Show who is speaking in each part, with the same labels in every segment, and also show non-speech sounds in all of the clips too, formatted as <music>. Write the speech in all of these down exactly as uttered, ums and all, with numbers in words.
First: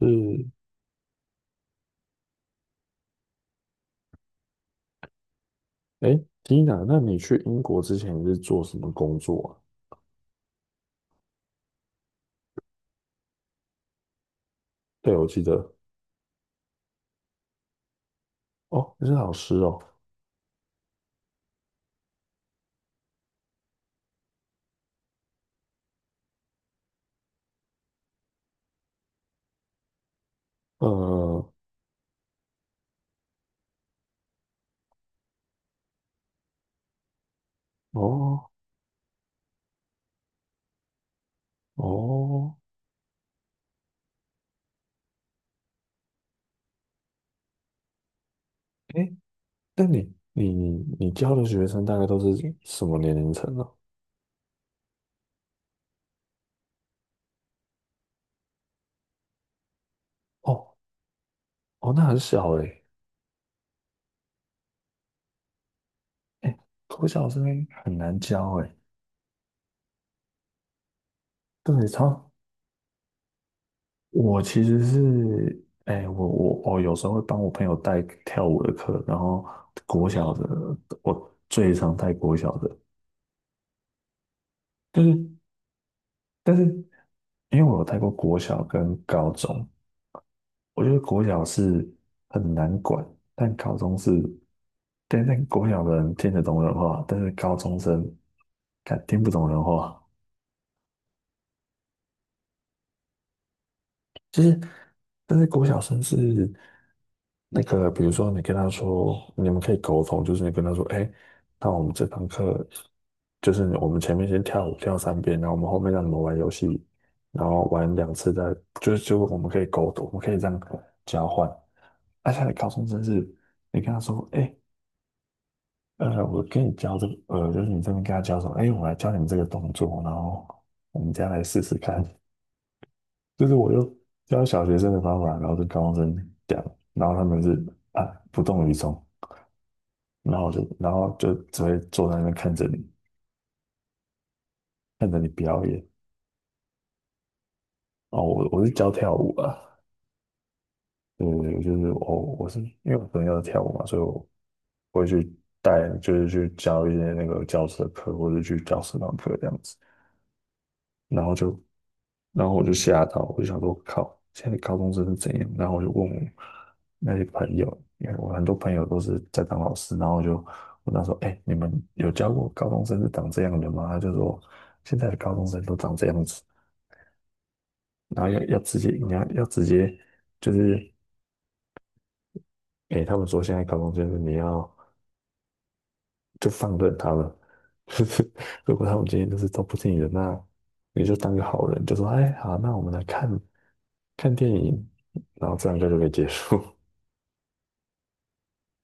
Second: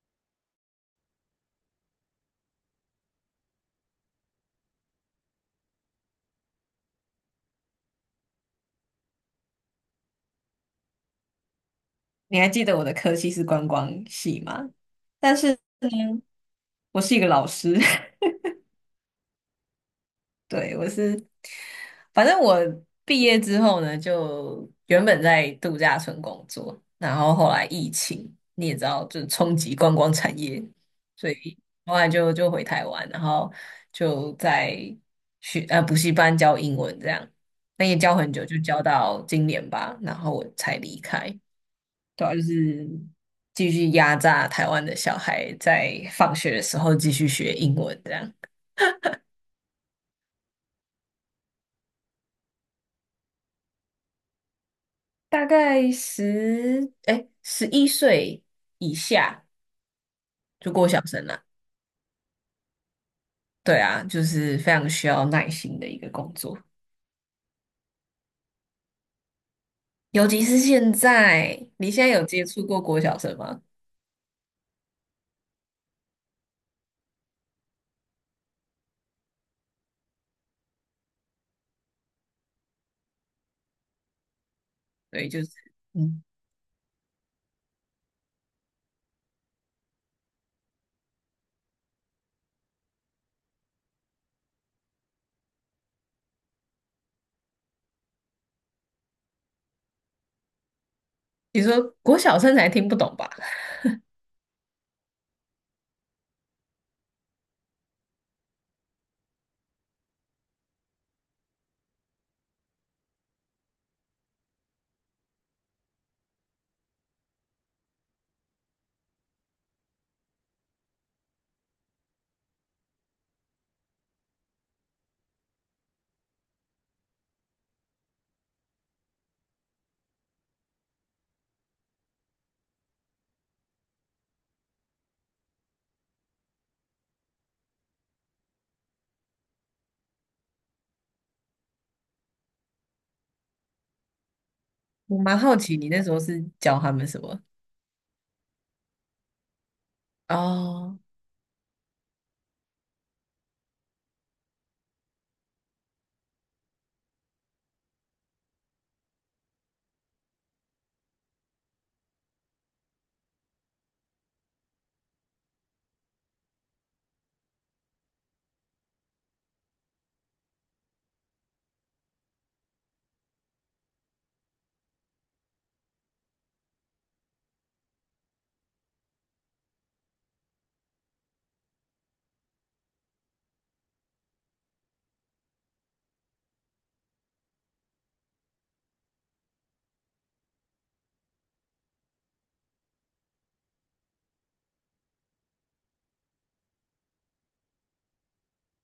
Speaker 1: 是，哎，Tina，那你去英国之前你是做什么工作啊？
Speaker 2: 你还记得我的科系是观光系吗？
Speaker 1: 对，我
Speaker 2: 但
Speaker 1: 记
Speaker 2: 是
Speaker 1: 得。
Speaker 2: 呢，我是一个老师，
Speaker 1: 哦，你是老师哦。
Speaker 2: <laughs> 对，我是，反正我毕业之后呢，就原本在度假村工作，然后后来疫情，你也知道，就是冲击观光产业，所
Speaker 1: 呃，
Speaker 2: 以后来就就回台湾，然后就在学呃补习班教英文这样，那也教很久，
Speaker 1: 哦。
Speaker 2: 就教到今年吧，然后我才离开。对啊，就
Speaker 1: 哦。
Speaker 2: 是继续压榨台湾的小孩，在放学的时候继续学英文，这样
Speaker 1: 哎，那你你你教的学生大概都是什么年龄层呢？
Speaker 2: 大概十哎十一岁以下
Speaker 1: 哦。
Speaker 2: 就过小生了。
Speaker 1: 哦，那很小哎。
Speaker 2: 对啊，就是非常需要耐心的一个工
Speaker 1: 哎，
Speaker 2: 作，
Speaker 1: 国小生很难教哎。
Speaker 2: 尤其是现在，
Speaker 1: 对，
Speaker 2: 你现在有
Speaker 1: 超。
Speaker 2: 接触过国小生吗？
Speaker 1: 我其实是，哎，我我我有时候会帮我朋友带跳舞的课，然后国小的，我最常带国小的。就
Speaker 2: 对，
Speaker 1: 是，
Speaker 2: 就是嗯，
Speaker 1: 但是因为我有带过国小跟高中，我觉得国小是很难管，但高中是，但但国小的人听得懂人话，但是高中生敢听不懂人话。
Speaker 2: 你说国小生才听不懂吧？
Speaker 1: 其实，但是国小生是那个，比如说你跟他说，你们可以沟通，就是你跟他说，哎，那我们这堂课就是我们前面先跳舞跳三遍，然后我们后面让你们玩游戏，然后玩两次再，就是就我们可以沟通，我们可以这样交换。而且高中生是，你跟他说，哎，呃，我跟你教这个，呃，就是你这边跟他教什么，哎，我来教你们这个动作，然后我们再来试试看，就是我就教小学生的方法，然后跟高中生讲，然后他们是啊不动于衷，然后就然后就只会坐在那边看着你，看着
Speaker 2: 我
Speaker 1: 你
Speaker 2: 蛮好
Speaker 1: 表
Speaker 2: 奇
Speaker 1: 演。
Speaker 2: 你那时候是教他们什么？
Speaker 1: 哦，我我是教跳舞啊。
Speaker 2: 哦
Speaker 1: 对对对，就是我我是因为我朋友跳舞嘛，所以我我会去带，就是去教一些那个教室的课，或者去教社团课这样子，然后就。然后我就吓到，我就想说，靠，现在高中生是怎样？然后我就问我那些朋友，因为我很多朋友都是在当老师，然后我就问他说，哎，你们有教过高中生是长这样的吗？他就说，现在的高中生都长这样子，然后要要直接，你要要直接，就是，哎，他们说现在高中生你要就放任他们，<laughs> 就是如果他们今天就是都不听你的，那你就当个好人，就说，哎，好，那我们来看看电影，然后这样就就可以结束。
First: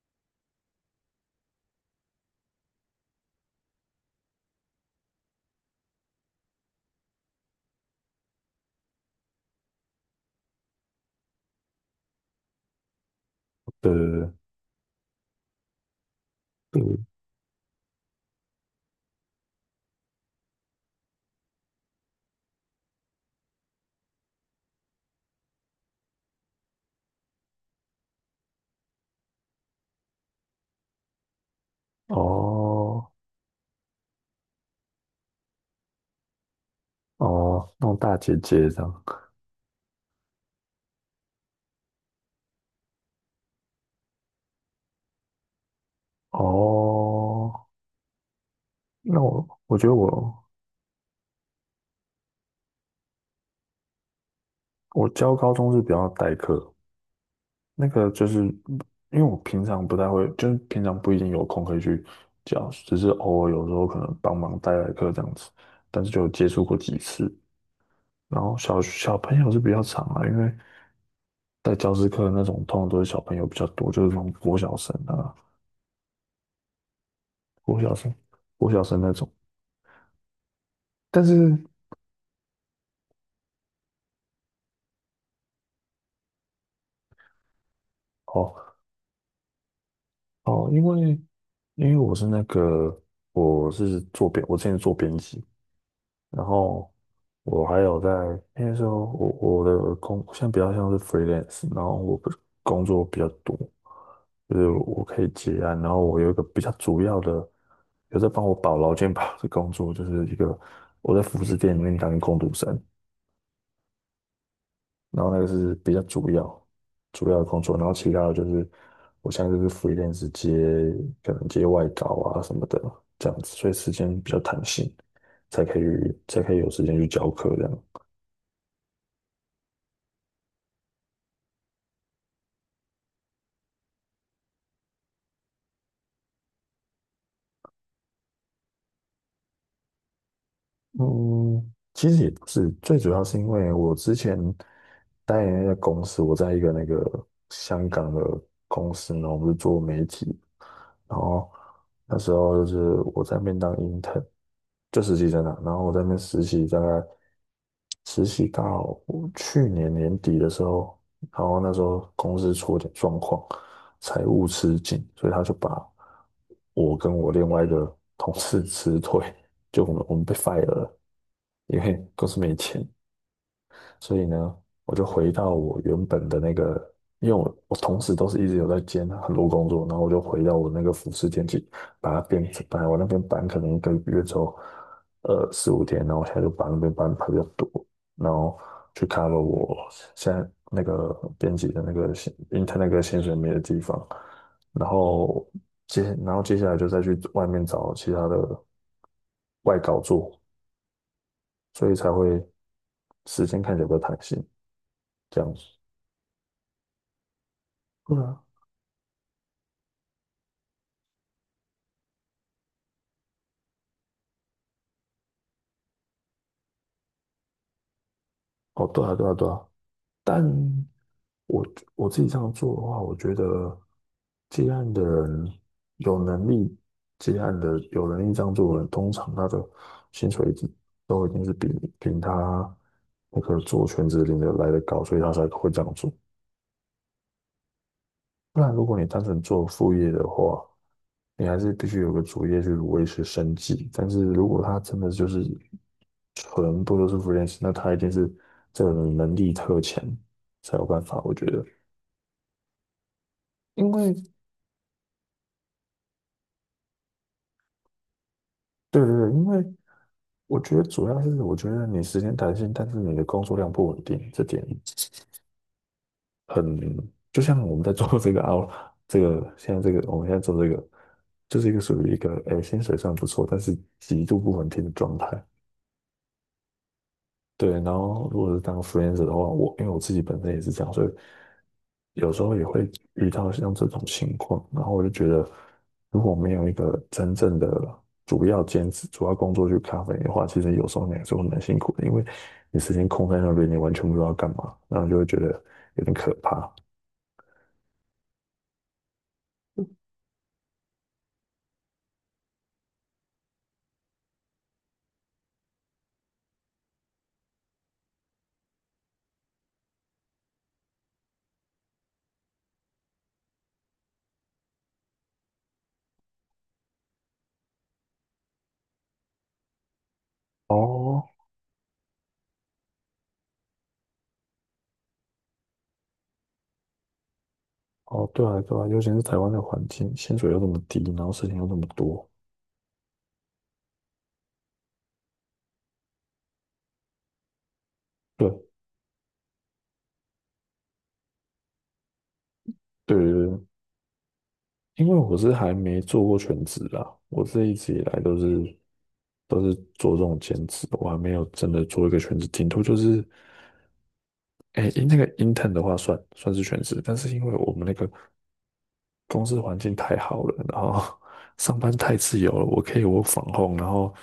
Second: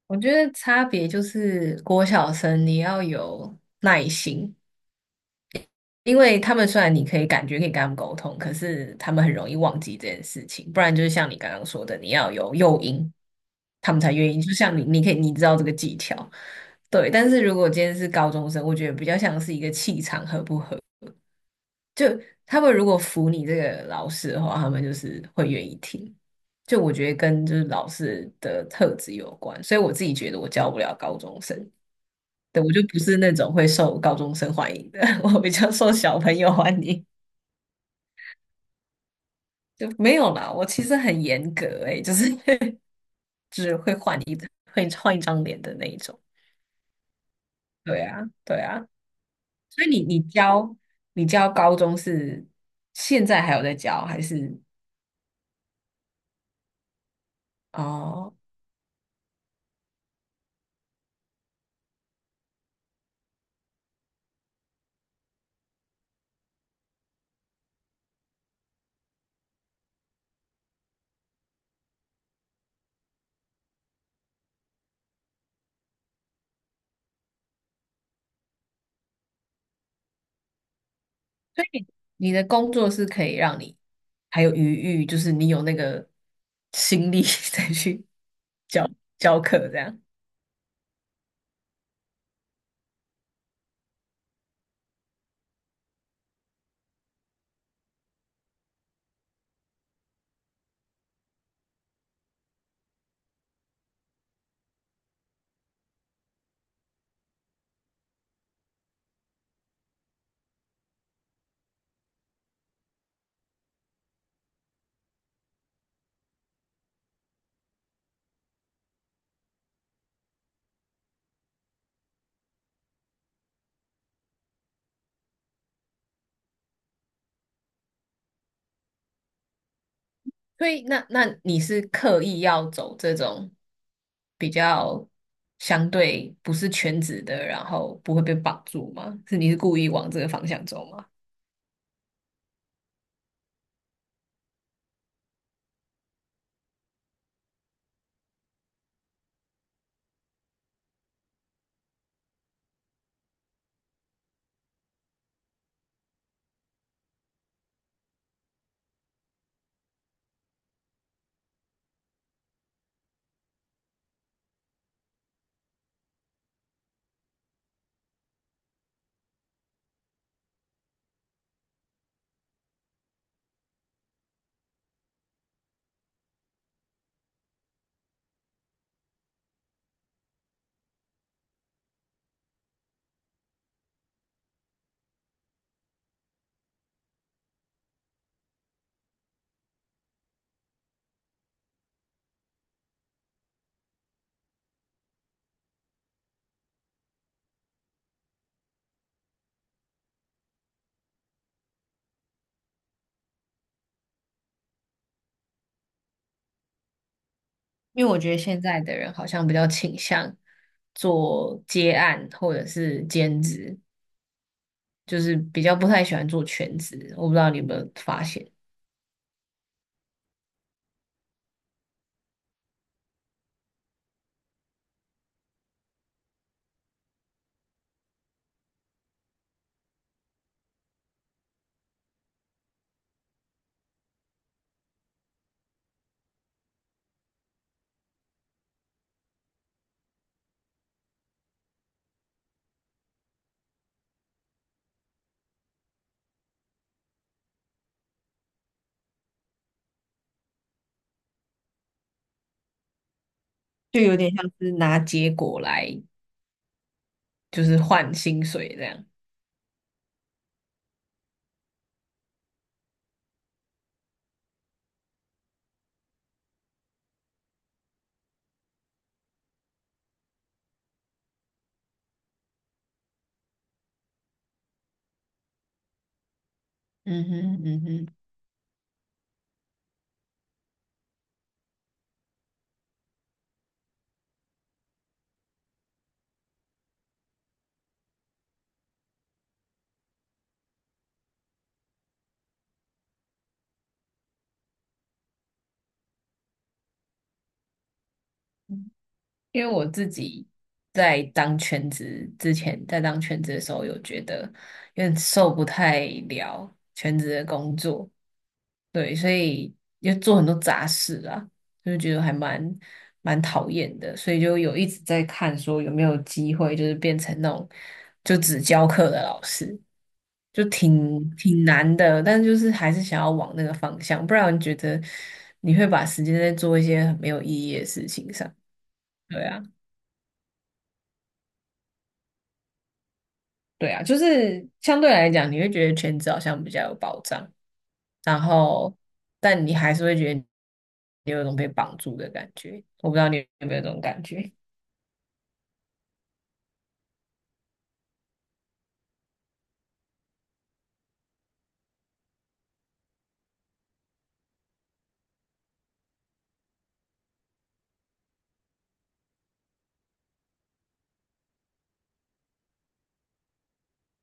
Speaker 2: 我觉得差别就是国小生你要有耐心，因为他们虽然你可以感觉可以跟他们沟通，可是他们很容易忘记这件事情。不然就是像你刚刚说的，你要有诱因，
Speaker 1: 对
Speaker 2: 他们才
Speaker 1: 对
Speaker 2: 愿意。就像你，你可以你知道这个技巧，
Speaker 1: 对。对
Speaker 2: 对。但是如果今天是高中生，我觉得比较像是一个气场合不合。就他们如果服你这个老师的话，他们就是会愿意听。就我觉得跟就是老师的特质有关，所以我自己觉得我教不了高中生。对，我就不
Speaker 1: 哦。
Speaker 2: 是那种会受高中生欢迎的，<laughs> 我比较受小朋友欢迎。
Speaker 1: 哦，那种大姐姐这样。
Speaker 2: 就没有啦，我其实很严格诶、就是 <laughs> 会换一张脸的那一种。
Speaker 1: 哦，
Speaker 2: 对啊，对啊。
Speaker 1: 那我我
Speaker 2: 所
Speaker 1: 觉
Speaker 2: 以
Speaker 1: 得
Speaker 2: 你你
Speaker 1: 我
Speaker 2: 教你教高中是现在还有在教，还是
Speaker 1: 我教高中是比较代课。那个就
Speaker 2: 哦？
Speaker 1: 是因为我平常不太会，就是平常不一定有空可以去教，只是偶尔有时候可能帮忙代代课这样子，但是就有接触过几次。然后小小朋友是比较长啊，因为在教师课的那种通常都是小朋友比较多，就是那种国小生啊、国小生、国小生那种。但是
Speaker 2: 你的工作是可以让你还有余裕，就是你有那个心力 <laughs> 再去
Speaker 1: 哦。
Speaker 2: 教教课这样。
Speaker 1: 哦，因为因为我是那个，我是做编，我之前做编辑，然后我还有在那时候我我的工现在比较像是 freelance,然后我不是工作比较多，就是我可以接案，然后我有一个比较主要的有在帮我保劳健保的工作，就是一个我在服饰店里面当工读生，然后那个是比较主要主要的工作，然后其他的就是我现在就是 f r e e 接可能接外稿啊什么的这样子，所以时间比较弹性，才可以才可以有时间去教课这样。
Speaker 2: 所以那那你是刻意要走这种比较相对不是全职的，然后不会被绑住吗？是你是故意往这个方向走吗？
Speaker 1: 嗯，其实也不是，最主要是因为我之前待的那个公司，我在一个那个香港的公司呢，我们是做媒体，然后那时候就是我在那边当 intern,就实习生啊，然后我在那边实习，大概实习到去年年底的时候，然后那时候公司出了点状况，财务吃紧，所以他就把我跟我另外一个同事 <laughs> 辞退，就我们我们被 fire 了，因为公司没钱。所以呢，我就回到我原本的那个，因为我我同时都是一直有在兼很多工作，然后我就回到我那个服饰店去，把它变成来我那边搬可能一个月之后，呃四五天，然后我现在就把那边搬比较多，然后去看了我现在那个编辑的那个薪 i n 那个薪水没的地方，然后接然后接下来就再去外面找其他的外稿做，所以才会时间看起来比较弹性这样。子。
Speaker 2: 因为
Speaker 1: 对
Speaker 2: 我觉得
Speaker 1: 啊。
Speaker 2: 现在的人好像比较倾向做接案或者是兼职，就是比较不太喜欢做全职。我不知道你有没有发现，
Speaker 1: 哦，对啊，对啊，对啊。但我我自己这样做的话，我觉得接案的人有能力接案的有能力这样做的人，通常他的薪水一定都一定是比比他那个做全职领的来的高，所以他才会这样做。不然，如果你单纯做副业的话，你还是必须有个主业去维持生计。但是如果他真的就是全部都是 freelance,那他一定是这个人能力特强才有办法。我觉得，因
Speaker 2: 就
Speaker 1: 为
Speaker 2: 有点像是拿结果来就是换薪水这
Speaker 1: 对
Speaker 2: 样。
Speaker 1: 对对，因为我觉得主要是我觉得你时间弹性，但是你的工作量不稳定，这点很就像我们在做这个啊，这个现在这个我们现在做这个，就是一个属于一个诶薪水算不错，但是极度不稳定的状态。
Speaker 2: 嗯哼
Speaker 1: 对，
Speaker 2: 嗯
Speaker 1: 然
Speaker 2: 哼。
Speaker 1: 后如果是当 freelancer 的话，我因为我自己本身也是这样，所以有时候也会遇到像这种情况，然后我就觉得，如果没有一个真正的主要兼职、主要工作去 cover 你的话，其实有时候你还是会蛮辛苦的，因为你时间空在那边，你完全不知道干嘛，然后就会觉得有点可怕。
Speaker 2: 因为我自己在当全职之前，在当全职的时候，有觉得有点受不太了全职的工作，对，所以就做很多杂事啊，就觉得还蛮蛮讨厌的，所以就有一直在看说有没有机会，就是变成那种就只教课的老师，就
Speaker 1: 哦。
Speaker 2: 挺挺难的，但就是还是想要往那个方向，不然觉得你会把时间在做一些很没有意义的事
Speaker 1: 哦，
Speaker 2: 情
Speaker 1: 对
Speaker 2: 上，
Speaker 1: 啊，对啊，尤其是台
Speaker 2: 对
Speaker 1: 湾的
Speaker 2: 啊。
Speaker 1: 环境，薪水又那么低，然后事情又那么多。
Speaker 2: 对啊，就是相对来讲，你会觉得全职好像比较有保障，然
Speaker 1: 对。
Speaker 2: 后但你还是会觉得你有一种被绑住的感觉。我不知道
Speaker 1: 对对
Speaker 2: 你
Speaker 1: 对，
Speaker 2: 有没有这种感觉。
Speaker 1: 因为我是还没做过全职啦，我这一直以来都是都是做这种兼职，我还没有真的做一个全职。顶多就是，哎，那个 intern 的话算算是全职，但是因为我们那个公司环境太好了，然后 <laughs> 上班太自由了，我可以我 o r 然后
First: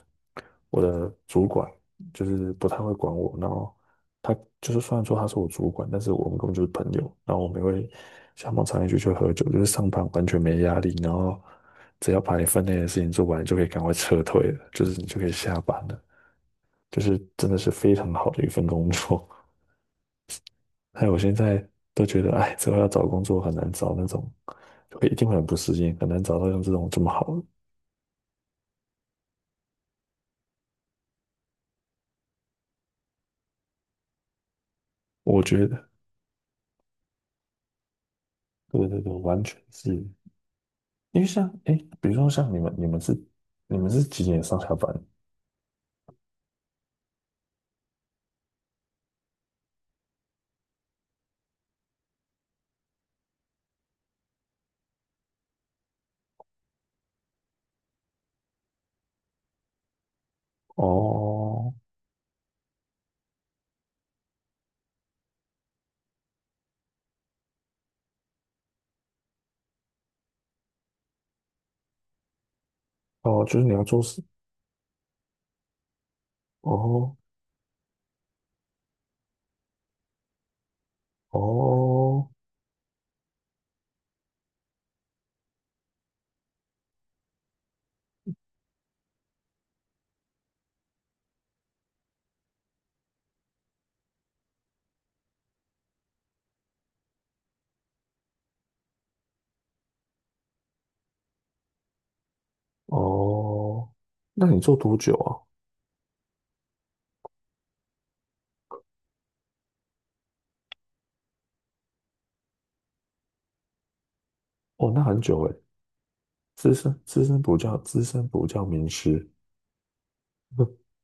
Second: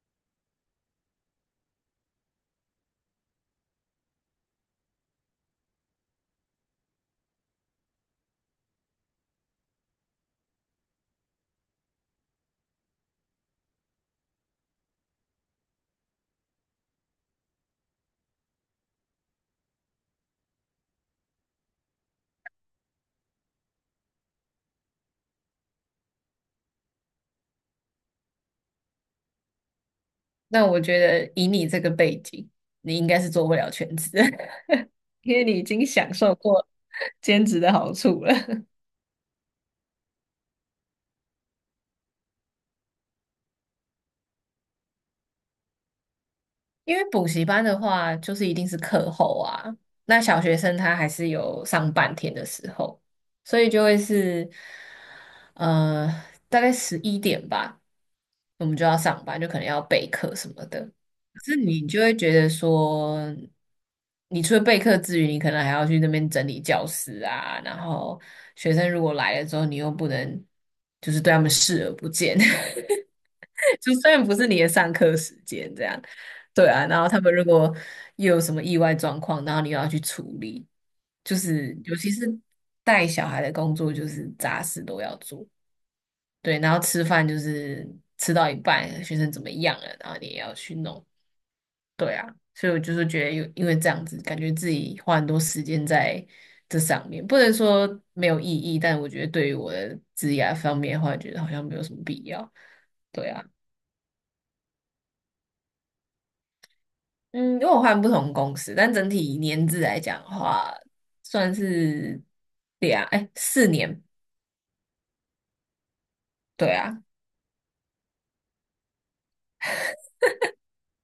Speaker 1: 我的主管就是不太会管我，然后他就是虽然说他是我主管，但是我们根本就是朋友，然后我们也会下班常一起去喝酒，就是上班完全没压力，然后只要把你分内的事情做完，就可以赶快撤退了，就是你就可以下班了，就是真的是非常好的一份工作。哎，我现在都觉得，哎，之后要找工作很难找那种，会一定会很不适应，很难找到像这种这么好的。
Speaker 2: 那我觉得以你这个背景，你应该是做不了全职的，<laughs> 因
Speaker 1: 我
Speaker 2: 为你已
Speaker 1: 觉
Speaker 2: 经
Speaker 1: 得，
Speaker 2: 享受过兼职的好处了。
Speaker 1: 对对对，完全是，因为像，哎，比如说像你们，你们是你们是几点上下班？
Speaker 2: 因为补习班的话，就是一定是课后啊。那小学生他还是有上半天的时候，所以就会是，呃，大概十一点吧，我们就要上班，就可能要备课什么的。可是
Speaker 1: 哦。
Speaker 2: 你就会觉得说，你除了备课之余，你可能还要去那边整理教室啊，然后学生如果来了之后，你又不能就是对他们视而不见，
Speaker 1: 哦，就是你
Speaker 2: <laughs>
Speaker 1: 要
Speaker 2: 就
Speaker 1: 做
Speaker 2: 虽
Speaker 1: 事。
Speaker 2: 然不是你的上课时间这样。对啊，然后
Speaker 1: 哦。
Speaker 2: 他们如果又有什么意外状况，然后你又要去处理，就是尤其是
Speaker 1: 哦。
Speaker 2: 带小孩的工作，就是杂事都要做。对，然后吃饭就是吃到一半，学生怎么样了，然后你也要去弄。对啊，所以我就是觉得有，因为这样子，感觉自己花很多时间在这上面，不能说没有意义，但我觉得对于我的职业方面的话，觉得好像没有什么必要。对啊。
Speaker 1: 哦，那你做多久啊？
Speaker 2: 嗯，因为我换不同公司，但整体年资来讲的话，算是两，哎，四年，
Speaker 1: 哦，那很久诶。
Speaker 2: 对
Speaker 1: 资深
Speaker 2: 啊，
Speaker 1: 资深补教资深补教名师。<laughs>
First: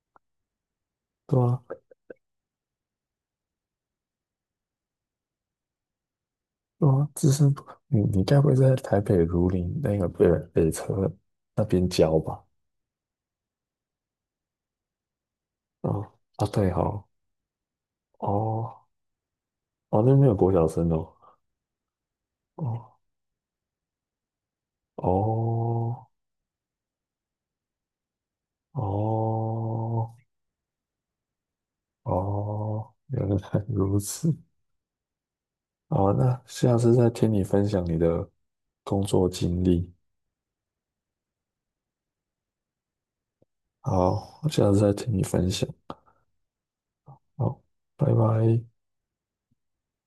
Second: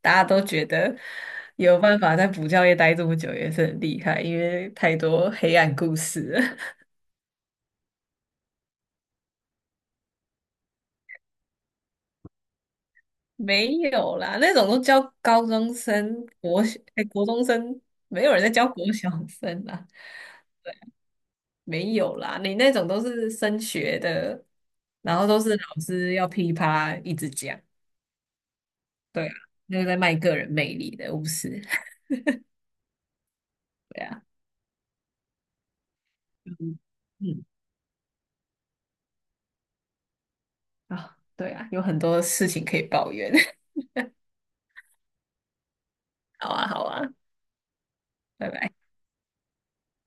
Speaker 2: 大家都觉得
Speaker 1: 对啊。
Speaker 2: 有办法在补教业待这么久也是很厉害，因为太多黑暗故事了。<laughs>
Speaker 1: 哦，资生堂，你你该不会是在台北如林那个北北车那边教吧？
Speaker 2: 没有啦，那种都教高中
Speaker 1: 哦
Speaker 2: 生、
Speaker 1: 啊，
Speaker 2: 国
Speaker 1: 对
Speaker 2: 小，
Speaker 1: 哦。
Speaker 2: 哎，国中生，没有人在教
Speaker 1: 哦。
Speaker 2: 国小生啦，
Speaker 1: 哦，那边没有国小生哦？
Speaker 2: 没有啦，你那种
Speaker 1: 哦
Speaker 2: 都是升学的，
Speaker 1: 哦
Speaker 2: 然后都是老师要噼里啪啦一直讲。对啊，那个在
Speaker 1: 哦
Speaker 2: 卖个人魅力的，不是？
Speaker 1: 哦，原来如
Speaker 2: 对啊，
Speaker 1: 此。好，那下
Speaker 2: 嗯
Speaker 1: 次再听你
Speaker 2: 嗯
Speaker 1: 分享你的工作经历。
Speaker 2: 啊，对啊，有很多事情可以抱怨。<laughs>
Speaker 1: 好，下次再听你分享。
Speaker 2: 好啊，好啊，
Speaker 1: 好，拜
Speaker 2: 拜
Speaker 1: 拜。
Speaker 2: 拜。